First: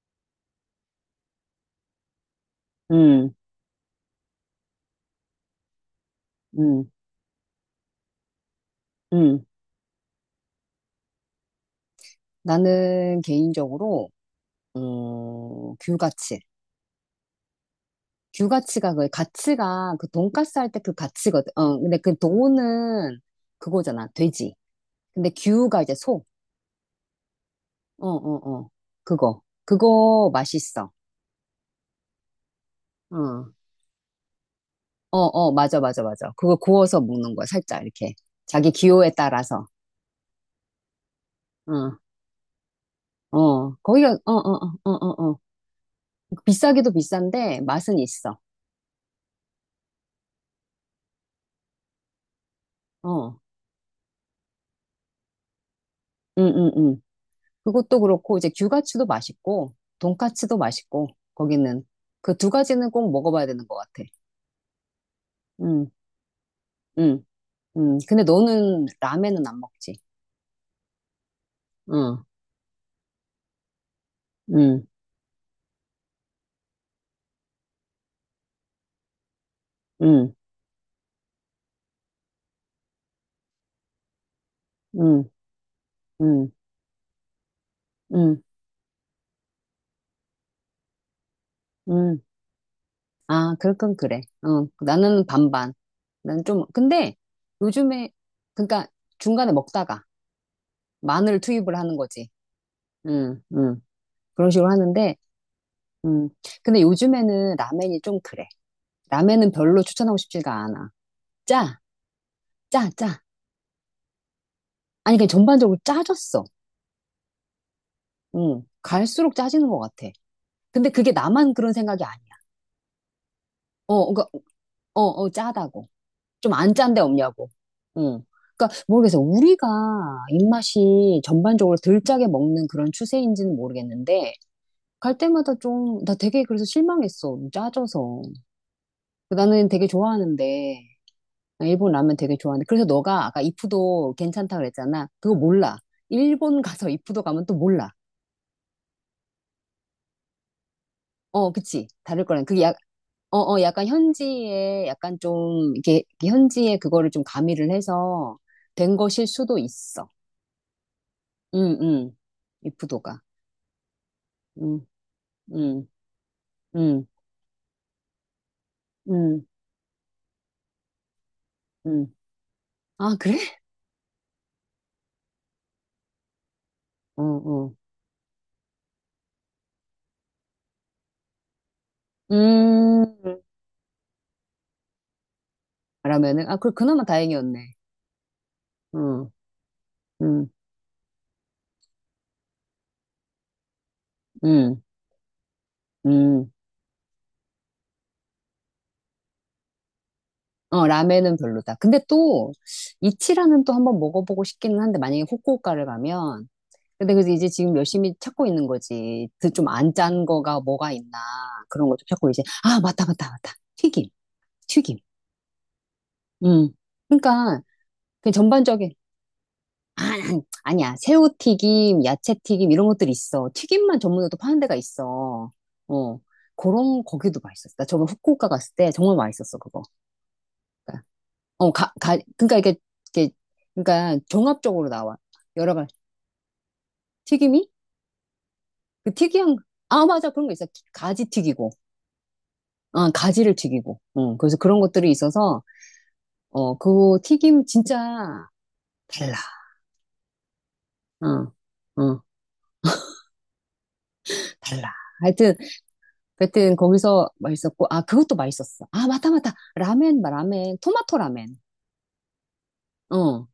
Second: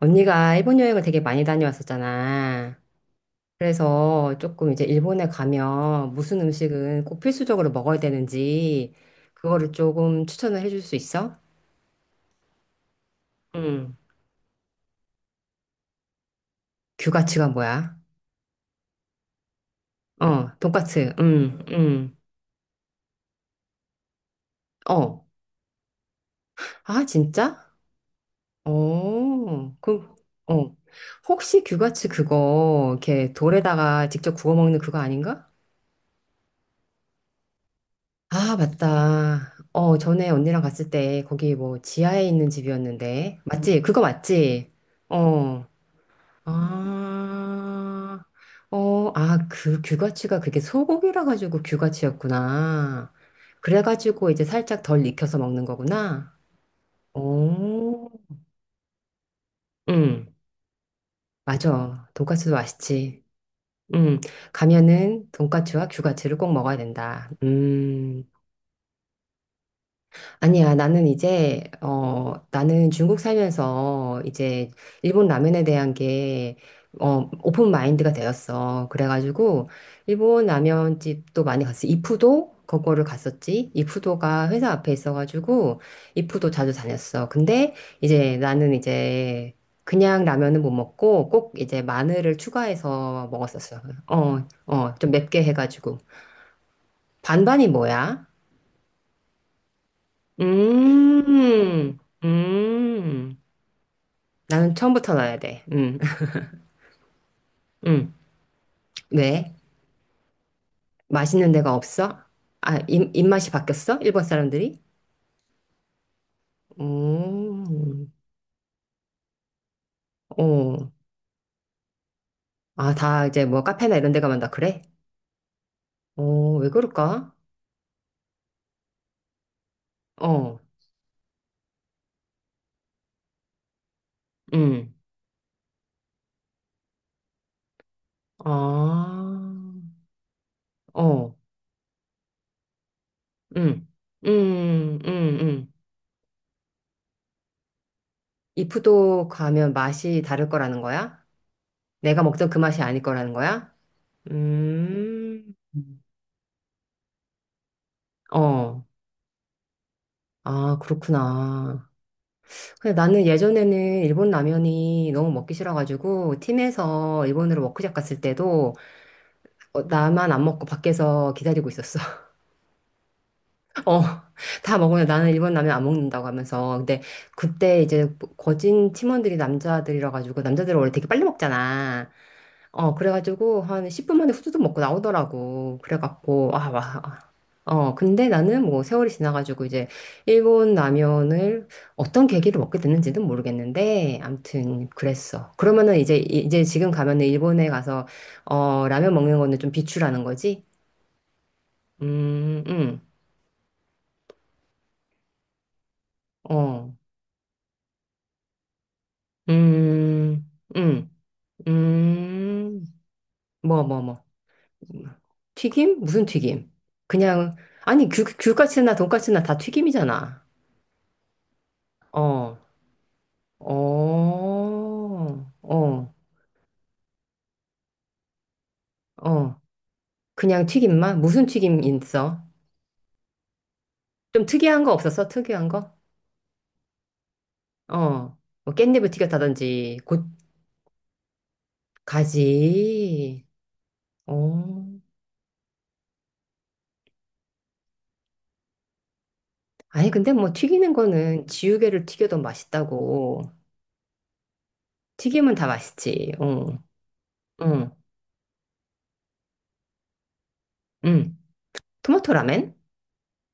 언니가 일본 여행을 되게 많이 다녀왔었잖아. 음, 그래서 조금 이제 일본에 가면 무슨 음, 음식은 꼭 필수적으로 먹어야 되는지 음. 그거를 조금 추천을 해줄 수 있어? 나는 응. 개인적으로, 어, 규가치. 규가츠가 뭐야? 규가치가 그 가치가 그 어, 돈가스 할 때 그 돈까츠. 가치거든. 응, 어, 근데 응. 그 돈은 그거잖아. 돼지. 어. 근데 규가 이제 소. 아, 진짜? 어, 어, 어. 그거. 어. 그럼 그거 어. 맛있어. 혹시 규가츠 그거 이렇게 어, 돌에다가 직접 구워 먹는 그거 어, 아닌가? 어. 맞아, 맞아, 맞아. 그거 구워서 먹는 거야. 살짝 이렇게. 아, 자기 기호에 맞다. 따라서. 어, 전에 언니랑 갔을 때 거기 뭐 어, 지하에 있는 집이었는데. 어. 맞지? 그거 거기가, 어, 어, 맞지? 어, 어, 어. 어. 어. 비싸기도 비싼데 맛은 아. 있어. 어, 아, 그 규가치가 그게 소고기라 가지고 규가치였구나. 어, 그래 가지고 이제 살짝 덜 익혀서 먹는 거구나. 응, 응, 응. 그것도 오. 그렇고 이제 규가츠도 맛있고 응. 돈까츠도 맛있고 거기는 맞아. 그 두 돈까스도 가지는 꼭 맛있지. 먹어봐야 되는 것 같아. 음, 가면은 돈까츠와 음, 규가치를 꼭 먹어야 음, 된다. 음. 근데 너는 라멘은 안 먹지? 아니야, 나는 이제, 응, 어, 나는 중국 살면서 이제 응, 일본 라면에 대한 게, 어, 오픈 마인드가 되었어. 그래가지고, 응, 일본 라면집도 많이 갔어. 이푸도? 그거를 갔었지. 이푸도가 회사 앞에 응, 있어가지고, 이푸도 응, 자주 다녔어. 근데 이제 응, 나는 이제, 그냥 라면은 못 먹고, 꼭 이제 응. 마늘을 추가해서 아, 그럴 먹었었어. 건 그래. 어, 어, 어, 좀 나는 맵게 반반. 해가지고. 난 좀, 근데 반반이 요즘에, 뭐야? 그러니까 중간에 먹다가 마늘 투입을 하는 음, 거지. 음. 응, 응. 그런 식으로 나는 처음부터 하는데, 넣어야 돼. 음. 근데 요즘에는 라멘이 음. 좀 그래. 라멘은 왜? 별로 추천하고 싶지가 않아. 맛있는 데가 짜, 없어? 아, 짜, 입, 짜. 입맛이 바뀌었어? 일본 사람들이? 아니, 그냥 전반적으로 짜졌어. 오, 응. 갈수록 짜지는 것 같아. 어. 근데 그게 나만 그런 생각이 아니야. 아, 다 이제 뭐 카페나 어, 이런 데 그러니까, 가면 다 그래? 어, 어, 짜다고. 좀 어, 왜 안 짠데 그럴까? 없냐고. 응. 그러니까 모르겠어. 우리가 어, 입맛이 전반적으로 덜 짜게 먹는 그런 추세인지는 모르겠는데, 음. 갈 때마다 좀, 나 되게 그래서 실망했어. 짜져서. 아, 나는 되게 좋아하는데, 어, 나 일본 라면 되게 좋아하는데. 그래서 너가 아까 음. 이푸도 괜찮다 음, 그랬잖아. 그거 음, 음. 몰라. 일본 가서 이푸도 가면 또 몰라. 이프도 가면 맛이 다를 거라는 거야? 어, 그치. 내가 다를 거는 먹던 그 그게 약, 맛이 아닐 거라는 어, 어, 거야? 약간 현지에 약간 음. 좀 음. 이렇게 현지에 그거를 좀 가미를 해서 어, 된 것일 수도 있어. 아, 응, 그렇구나. 응. 근데 이프도가. 나는 예전에는 일본 응, 라면이 너무 먹기 응, 싫어가지고, 응, 팀에서 일본으로 워크숍 갔을 때도, 응, 어, 나만 안 먹고 밖에서 기다리고 있었어. 응. 아, 그래? 어, 다 먹으면 나는 일본 라면 안 먹는다고 하면서. 근데 어, 어. 그때 이제 뭐 거진 팀원들이 남자들이라 가지고, 남자들은 원래 되게 빨리 먹잖아. 어, 음. 그래가지고 한 10분 만에 후두둑 먹고 나오더라고. 라면은 그래갖고, 아, 아, 그래 와. 그나마 아. 다행이었네. 어, 근데 나는 뭐 세월이 응, 지나가지고 이제 응, 일본 라면을 어떤 계기로 먹게 됐는지는 모르겠는데, 응, 암튼 그랬어. 그러면은 이제, 응. 이제 지금 가면은 일본에 가서, 어, 라면 먹는 거는 좀 비추라는 거지? 어, 라면은 별로다. 근데 또 음, 음, 이치라는 또 한번 먹어보고 싶기는 한데 만약에 후쿠오카를 가면 어, 근데 그래서 이제 지금 열심히 찾고 있는 거지. 그 좀 안 짠 음, 거가 뭐가 음, 있나 그런 것도 찾고 이제 아 음, 맞다 맞다 맞다 뭐, 뭐, 튀김 뭐. 튀김. 튀김? 무슨 음. 튀김? 그냥, 그러니까 아니, 귤, 그 전반적인 귤까치나 돈까치나 다 튀김이잖아. 아니야 새우 튀김 야채 어, 튀김 이런 것들이 있어. 튀김만 전문으로 또 어, 파는 데가 있어. 어, 어 그런 거기도 맛있었어. 나 저번 후쿠오카 갔을 때 정말 맛있었어 어. 그거. 그냥 그러니까, 튀김만? 무슨 어 튀김 가, 가, 있어? 그러니까 이게 그러니까 좀 특이한 종합적으로 거 나와 없었어? 특이한 여러 거? 가지 튀김이 어, 뭐 깻잎을 그 특이한 튀겼다든지, 아 곧, 맞아 그런 거 있어 가지 튀기고 아, 가지. 가지를 튀기고. 어, 그래서 그런 어. 것들이 있어서, 어, 그 튀김 진짜 달라. 아니, 근데 뭐 튀기는 거는 어, 지우개를 어, 튀겨도 맛있다고. 달라. 튀김은 하여튼, 다 맛있지. 어, 하여튼 거기서 맛있었고, 응, 아, 그것도 맛있었어. 아, 맞다, 맞다. 라멘, 라멘. 토마토 응. 라멘. 토마토 라멘? 어,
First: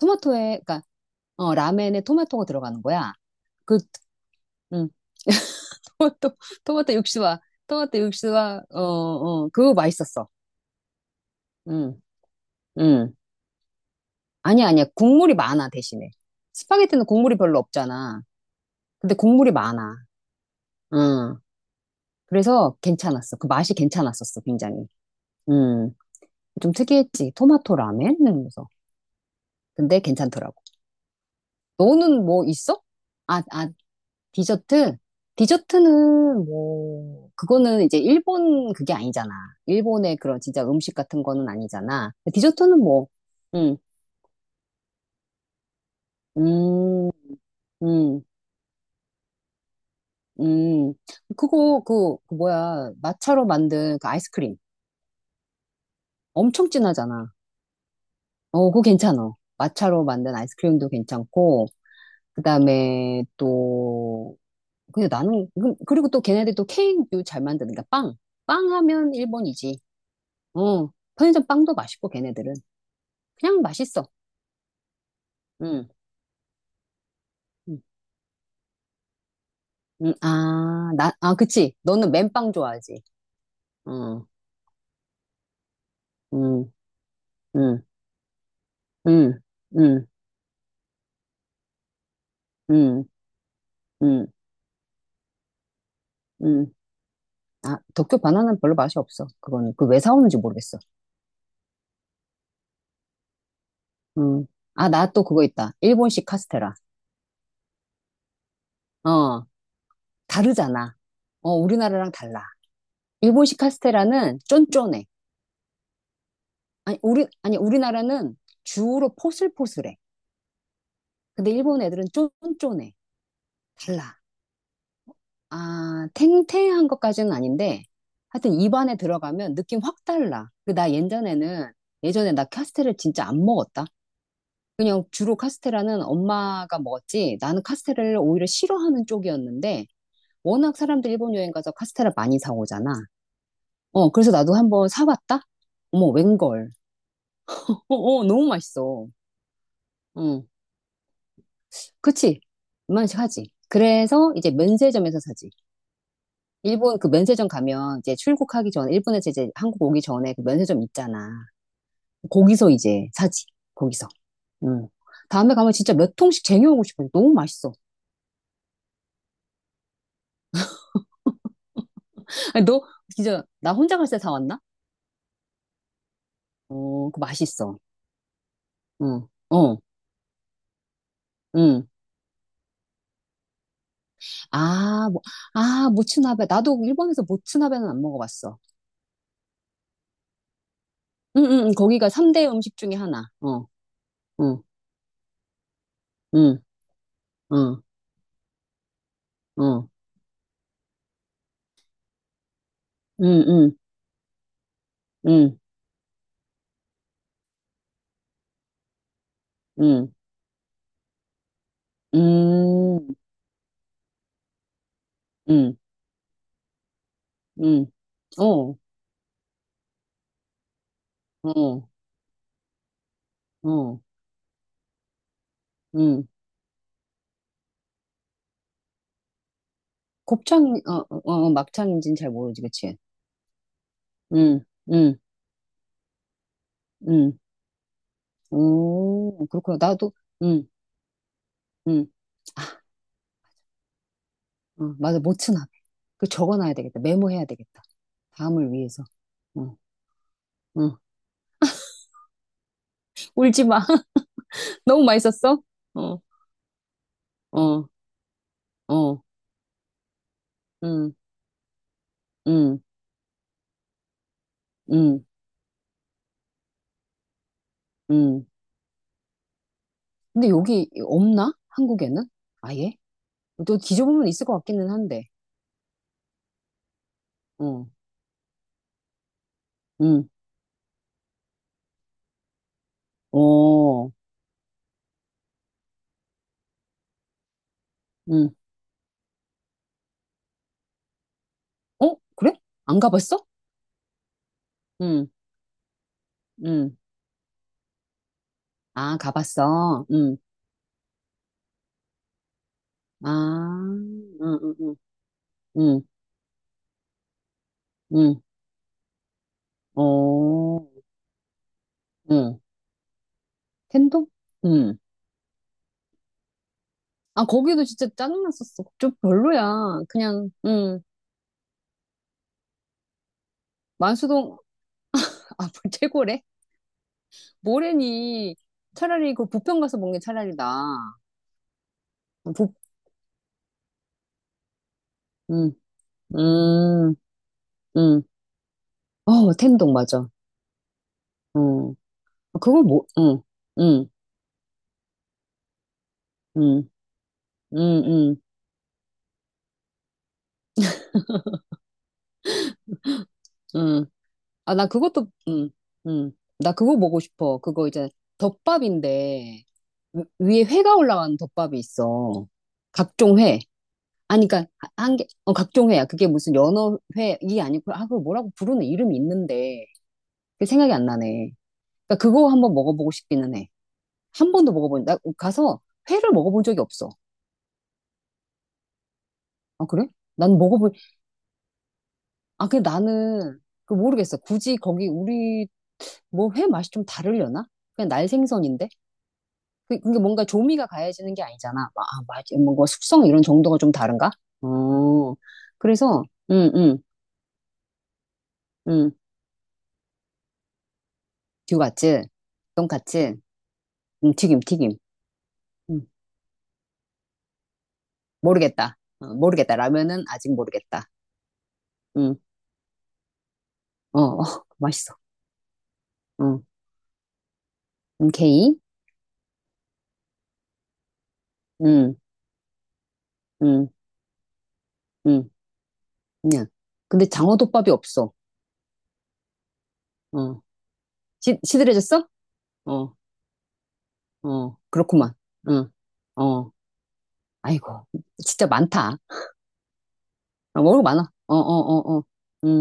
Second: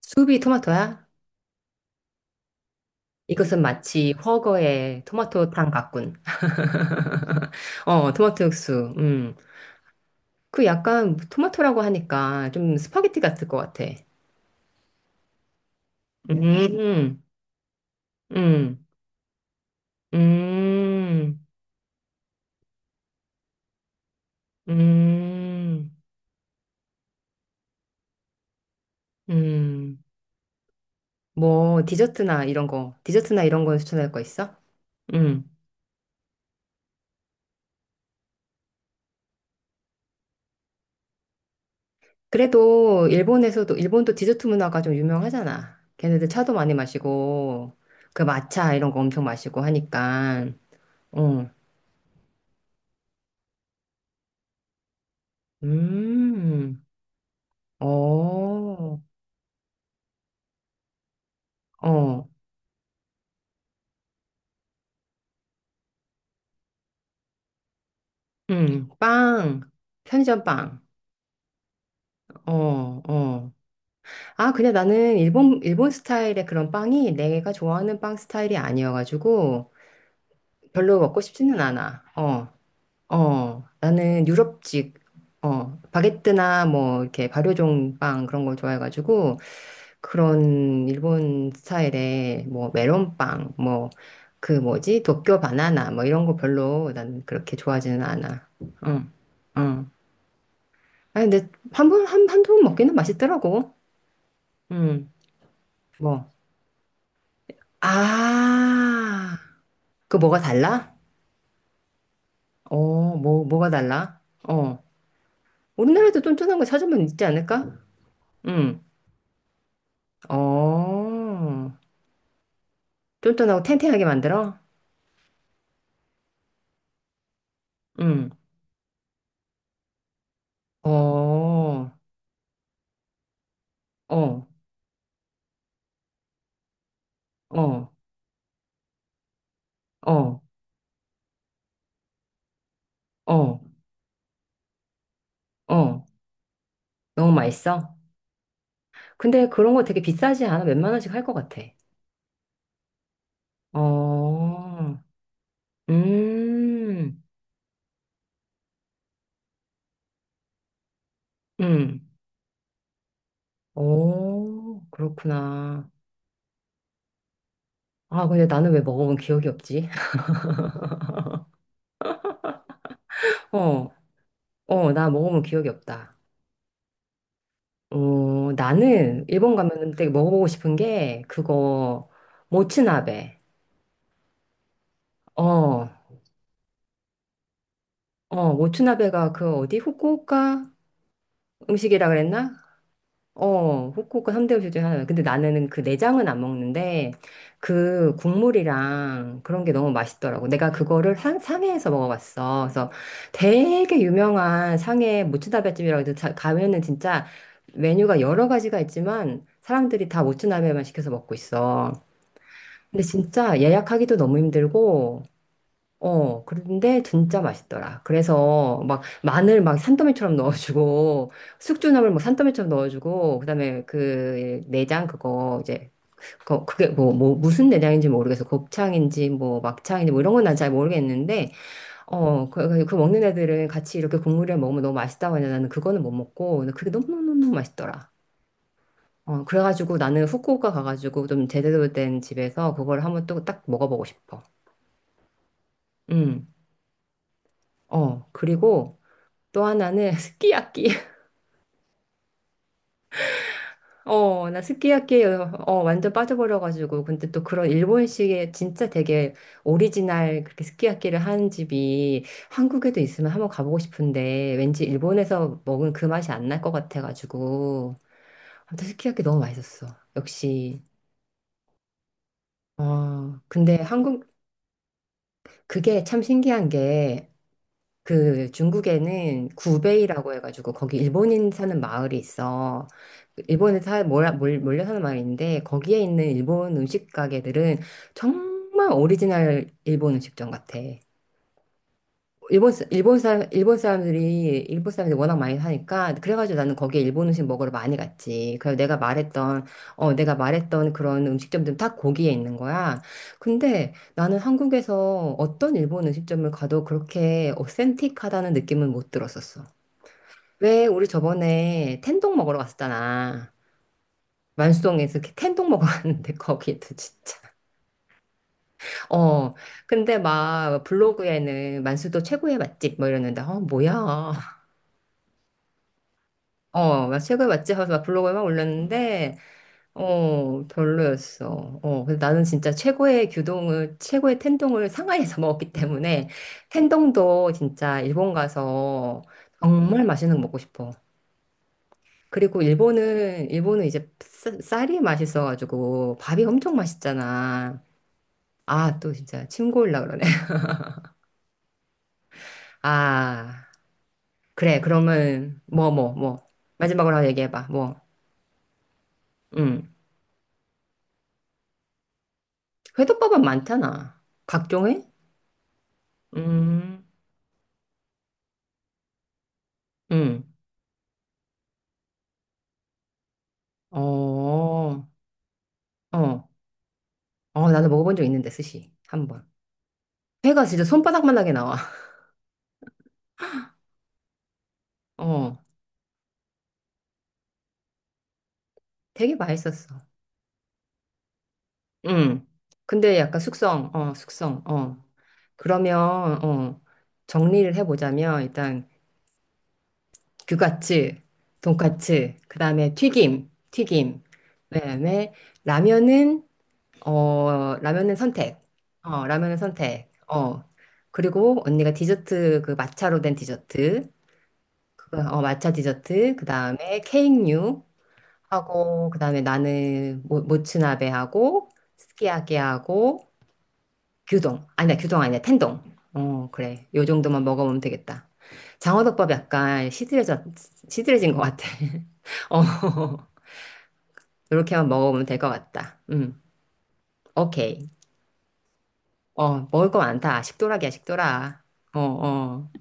수비 그니까, 토마토야? 어, 라멘에 토마토가 들어가는 거야. 이것은 그, 마치 음, 훠거의 토마토탕 같군. 토마토, 토마토 육수와, 토마토 어, 토마토 육수와, 어, 육수. 음. 어, 그거 맛있었어. 그 약간 토마토라고 음, 하니까 좀 음. 스파게티 같을 것 같아. 아니야, 아니야. 국물이 많아, 대신에. 스파게티는 음, 국물이 별로 없잖아. 음, 근데 국물이 많아. 응. 음, 그래서 괜찮았어. 그 맛이 괜찮았었어, 굉장히. 음, 음, 좀 특이했지. 토마토 라멘? 이러면서. 근데 음. 괜찮더라고. 뭐 너는 디저트나 뭐 이런 있어? 거, 아, 디저트나 이런 아, 거 추천할 거 있어? 디저트? 음. 디저트는 뭐, 그거는 이제 일본 그게 아니잖아. 일본의 그런 진짜 음식 같은 거는 아니잖아. 디저트는 그래도 뭐, 일본에서도 음, 일본도 디저트 문화가 좀 유명하잖아. 걔네들 차도 많이 음, 마시고 그 음, 마차 이런 거 엄청 마시고 하니까. 음. 어. 그거, 그, 그 뭐야, 마차로 만든 그 아이스크림. 엄청 음. 진하잖아. 어. 어, 그거 괜찮아. 마차로 만든 아이스크림도 괜찮고, 어. 그 다음에 또, 근데 나는, 그리고 또 걔네들 또 케이크도 잘 만드니까 빵. 빵 음. 하면 일본이 빵. 지 편의점 빵. 어, 편의점 빵도 맛있고, 걔네들은. 어, 어. 그냥 맛있어. 아, 근데 나는 일본, 응, 일본 스타일의 그런 빵이 내가 응, 좋아하는 빵 스타일이 아니어가지고 응. 아, 별로 나, 먹고 아, 싶지는 그치. 않아. 너는 어, 맨빵 좋아하지. 어. 응, 나는 유럽식, 어, 바게트나 응, 뭐 이렇게 응, 발효종 빵 그런 걸 좋아해가지고 응, 응, 그런 일본 스타일의 뭐 응, 메론빵, 뭐 응, 그 뭐지? 도쿄 바나나 뭐 이런 거 응. 별로 난 그렇게 아, 좋아하지는 도쿄 않아. 바나나는 별로 맛이 응, 없어. 그거는. 그 응. 왜 사오는지 모르겠어. 아니, 근데 한 번, 한, 한두 번 먹기는 맛있더라고. 응. 아, 응. 나 또 그거 있다. 일본식 뭐. 카스테라. 아, 어. 그 뭐가 달라? 다르잖아. 어, 우리나라랑 달라. 어, 뭐, 일본식 뭐가 달라? 카스테라는 어. 쫀쫀해. 우리나라도 쫀쫀한 거 아니, 찾으면 있지 우리, 아니, 않을까? 우리나라는 응. 주로 포슬포슬해. 근데 어, 일본 애들은 쫀쫀해. 쫀쫀하고 탱탱하게 달라. 만들어? 아, 탱탱한 것까지는 아닌데, 응. 하여튼 입안에 들어가면 느낌 확 달라. 그 어, 나 예전에는, 어, 예전에 나 카스테라를 진짜 안 먹었다. 그냥 주로 카스테라는 엄마가 먹었지, 나는 어, 카스테라를 오히려 싫어하는 쪽이었는데, 어, 워낙 사람들 일본 여행 가서 카스테라 많이 사오잖아. 어, 어, 그래서 나도 한번 사봤다? 어. 어머, 웬걸. 너무 어, 맛있어? 어, 너무 맛있어. 근데 그런 거 되게 비싸지 응. 않아? 몇만 원씩 할 것 같아. 그치? 이만씩 하지. 그래서 이제 어, 면세점에서 사지. 일본 그 음, 면세점 가면 이제 출국하기 전, 일본에서 이제 한국 오기 전에 그 면세점 있잖아. 음. 거기서 이제 사지. 거기서. 오, 응. 다음에 가면 그렇구나. 진짜 몇 통씩 쟁여오고 싶어. 너무 맛있어. 아, 근데 나는 왜 먹어본 기억이 없지? 아니, 너 진짜 나 어. 혼자 갈 때 사왔나? 어, 나 먹어본 기억이 없다. 어, 그 맛있어. 어, 나는 응. 일본 가 어. 면 되게 먹어보고 싶은 게 응. 그거 모츠나베. 아, 뭐, 어, 아, 모츠나베. 나도 일본에서 모츠나베는 안 어, 먹어봤어. 모츠나베가 그 어디 후쿠오카 응, 응, 응. 거기가 음식이라 3대 그랬나? 음식 중에 하나. 어, 어, 후쿠오카 삼대 응, 요리 중에 하나야. 근데 나는 그 내장은 안 응, 먹는데 어, 그 국물이랑 그런 게 어, 너무 맛있더라고. 내가 그거를 한, 상해에서 먹어봤어. 그래서 응, 응, 되게 유명한 상해 응, 모츠나베집이라고 해서 가면은 진짜 메뉴가 여러 가지가 있지만 사람들이 응, 다 모츠나베만 시켜서 먹고 있어. 근데 응, 진짜 예약하기도 너무 힘들고 응, 어, 그런데 진짜 응, 맛있더라. 어, 그래서 막 마늘 막 산더미처럼 넣어주고, 어, 숙주나물 막 산더미처럼 넣어주고, 그다음에 어, 그 내장 그거 이제, 응. 그거 그게 뭐, 뭐 무슨 내장인지 모르겠어. 곱창인지 뭐 막창인지 뭐 이런 건 난 잘 곱창, 어, 어, 어, 모르겠는데, 막창인지는 잘 어, 모르지, 그, 그 그치? 먹는 애들은 같이 이렇게 국물이랑 응, 먹으면 너무 응, 맛있다고 하는데 나는 그거는 못 먹고, 근데 그게 응. 너무너무 맛있더라. 어, 오, 그렇구나. 그래가지고 나도, 나는 응, 후쿠오카 가가지고 좀 제대로 응. 된 집에서 아, 그걸 한번 또 딱 먹어보고 싶어. 어, 맞아. 모츠나베. 그 음, 적어놔야 되겠다. 메모해야 되겠다. 어, 다음을 그리고, 위해서. 또 어, 하나는 스키야키. 어. 울지 마. 어, 나 너무 스키야키에 맛있었어? 어, 완전 어, 빠져버려가지고. 근데 또 그런 어, 일본식의 진짜 어, 되게 오리지널 그렇게 응, 스키야키를 하는 집이 응. 한국에도 있으면 한번 가보고 싶은데 왠지 음, 일본에서 먹은 그 맛이 안 날 것 같아가지고. 음. 아무튼 스키야키 너무 맛있었어. 근데 역시. 여기 없나? 한국에는? 아예? 어, 근데 또 한국, 뒤져보면 있을 것 같기는 한데. 그게 참 신기한 게 어, 그 중국에는 음, 구베이라고 해가지고 거기 일본인 사는 마을이 있어. 그 일본에 어, 몰려 사는 마을인데 거기에 있는 일본 음식 가게들은 음. 정말 오리지널 일본 음식점 같아. 어? 그래? 일본, 안 일본 가봤어? 사람, 일본 사람들이, 일본 사람들이 음, 워낙 많이 사니까, 그래가지고 나는 음. 거기에 일본 음식 먹으러 많이 갔지. 그래서 내가 아, 말했던, 가봤어. 어, 내가 말했던 그런 음식점들은 다 거기에 있는 거야. 아, 근데 나는 한국에서 어떤 음, 일본 음식점을 가도 그렇게 음. 어센틱하다는 느낌은 못 들었었어. 어, 왜 우리 저번에 텐동 먹으러 음. 갔었잖아. 텐동? 음. 만수동에서 이렇게 텐동 먹으러 갔는데 거기도 진짜. 아, 거기도 진짜 짜증났었어. 좀 어, 별로야. 근데 그냥, 막 블로그에는 만수도 최고의 맛집 뭐 이러는데, 어, 뭐야. 만수동, 아, 최고래? 어, 막 최고의 맛집 하면서 막 블로그에 막 뭐래니. 차라리 올렸는데, 그 부평 가서 먹는 게 차라리 어, 나. 별로였어. 어, 근데 나는 진짜 부, 최고의 규동을, 최고의 텐동을 상하이에서 먹었기 때문에, 음, 텐동도 진짜 음. 일본 가서 어, 텐동, 정말 맞아. 맛있는 거 먹고 싶어. 어. 그리고 그거 뭐, 응, 일본은, 일본은 응, 이제 쌀이 맛있어가지고, 밥이 엄청 응, 응, 맛있잖아. 응, 아, 또 진짜 침 고일라 그러네. 아, 응. 아, 그래. 나 그것도, 그러면, 응, 뭐, 뭐, 응. 뭐. 나 그거 마지막으로 보고 하나 싶어. 얘기해봐. 그거 뭐, 이제 덮밥인데, 음. 위에 회가 올라간 덮밥이 있어. 각종 회덮밥은 회. 많잖아. 아니, 그니까, 각종 회? 한 개, 어, 각종 회야. 그게 무슨 연어 음, 회, 이 아니고, 아, 그걸 뭐라고 부르는 이름이 있는데, 음, 그게 생각이 안 나네. 그니까 그거 한번 먹어보고 싶기는 해. 어, 한 번도 먹어본, 어, 나 가서 회를 먹어본 적이 없어. 어, 나도 먹어본 적 있는데, 스시. 한 번. 아, 그래? 난 회가 진짜 먹어본, 손바닥만하게 나와. 아, 근데 나는 그 모르겠어. 굳이 거기 어, 우리 뭐 회 맛이 좀 다르려나? 그냥 날 생선인데? 되게 맛있었어. 그게 뭔가 조미가 가해지는 게 아니잖아. 아, 맛, 음, 뭔가 근데 숙성 약간 이런 정도가 숙성, 좀 어, 다른가? 숙성, 어. 어, 그러면, 그래서, 응, 어, 응, 정리를 해보자면, 일단, 응. 규가츠, 규같지? 돈까츠, 그 다음에 돈같지? 튀김, 튀김. 응, 튀김, 그 튀김. 다음에, 응, 라면은, 어, 라면은 선택. 모르겠다. 어, 어, 라면은 모르겠다. 선택. 라면은 아직 어. 모르겠다. 그리고 언니가 응, 디저트, 그 마차로 된 디저트. 어, 어, 맛있어. 그, 어, matcha 디저트, 그 어. 응, 다음에 케이크류 응, 게이? 하고, 그 다음에 나는 모츠나베 하고, 응, 스키야키 하고, 응, 규동. 아니야, 규동 아니야, 응, 텐동. 어, 그냥. 그래. 요 근데 정도만 먹어보면 장어덮밥이 되겠다. 없어. 장어덮밥 약간 시들해져, 어, 시들해진 것 시, 같아. 시들해졌어? 어, 어. 어, 이렇게만 먹어보면 그렇구만. 될 것 응, 같다. 어, 오케이. 아이고, 진짜 많다. 어, 먹을 거 많다. 어, 식도락이야, 모르고 많아. 어, 어, 식도락. 어, 어, 어. 음. 어.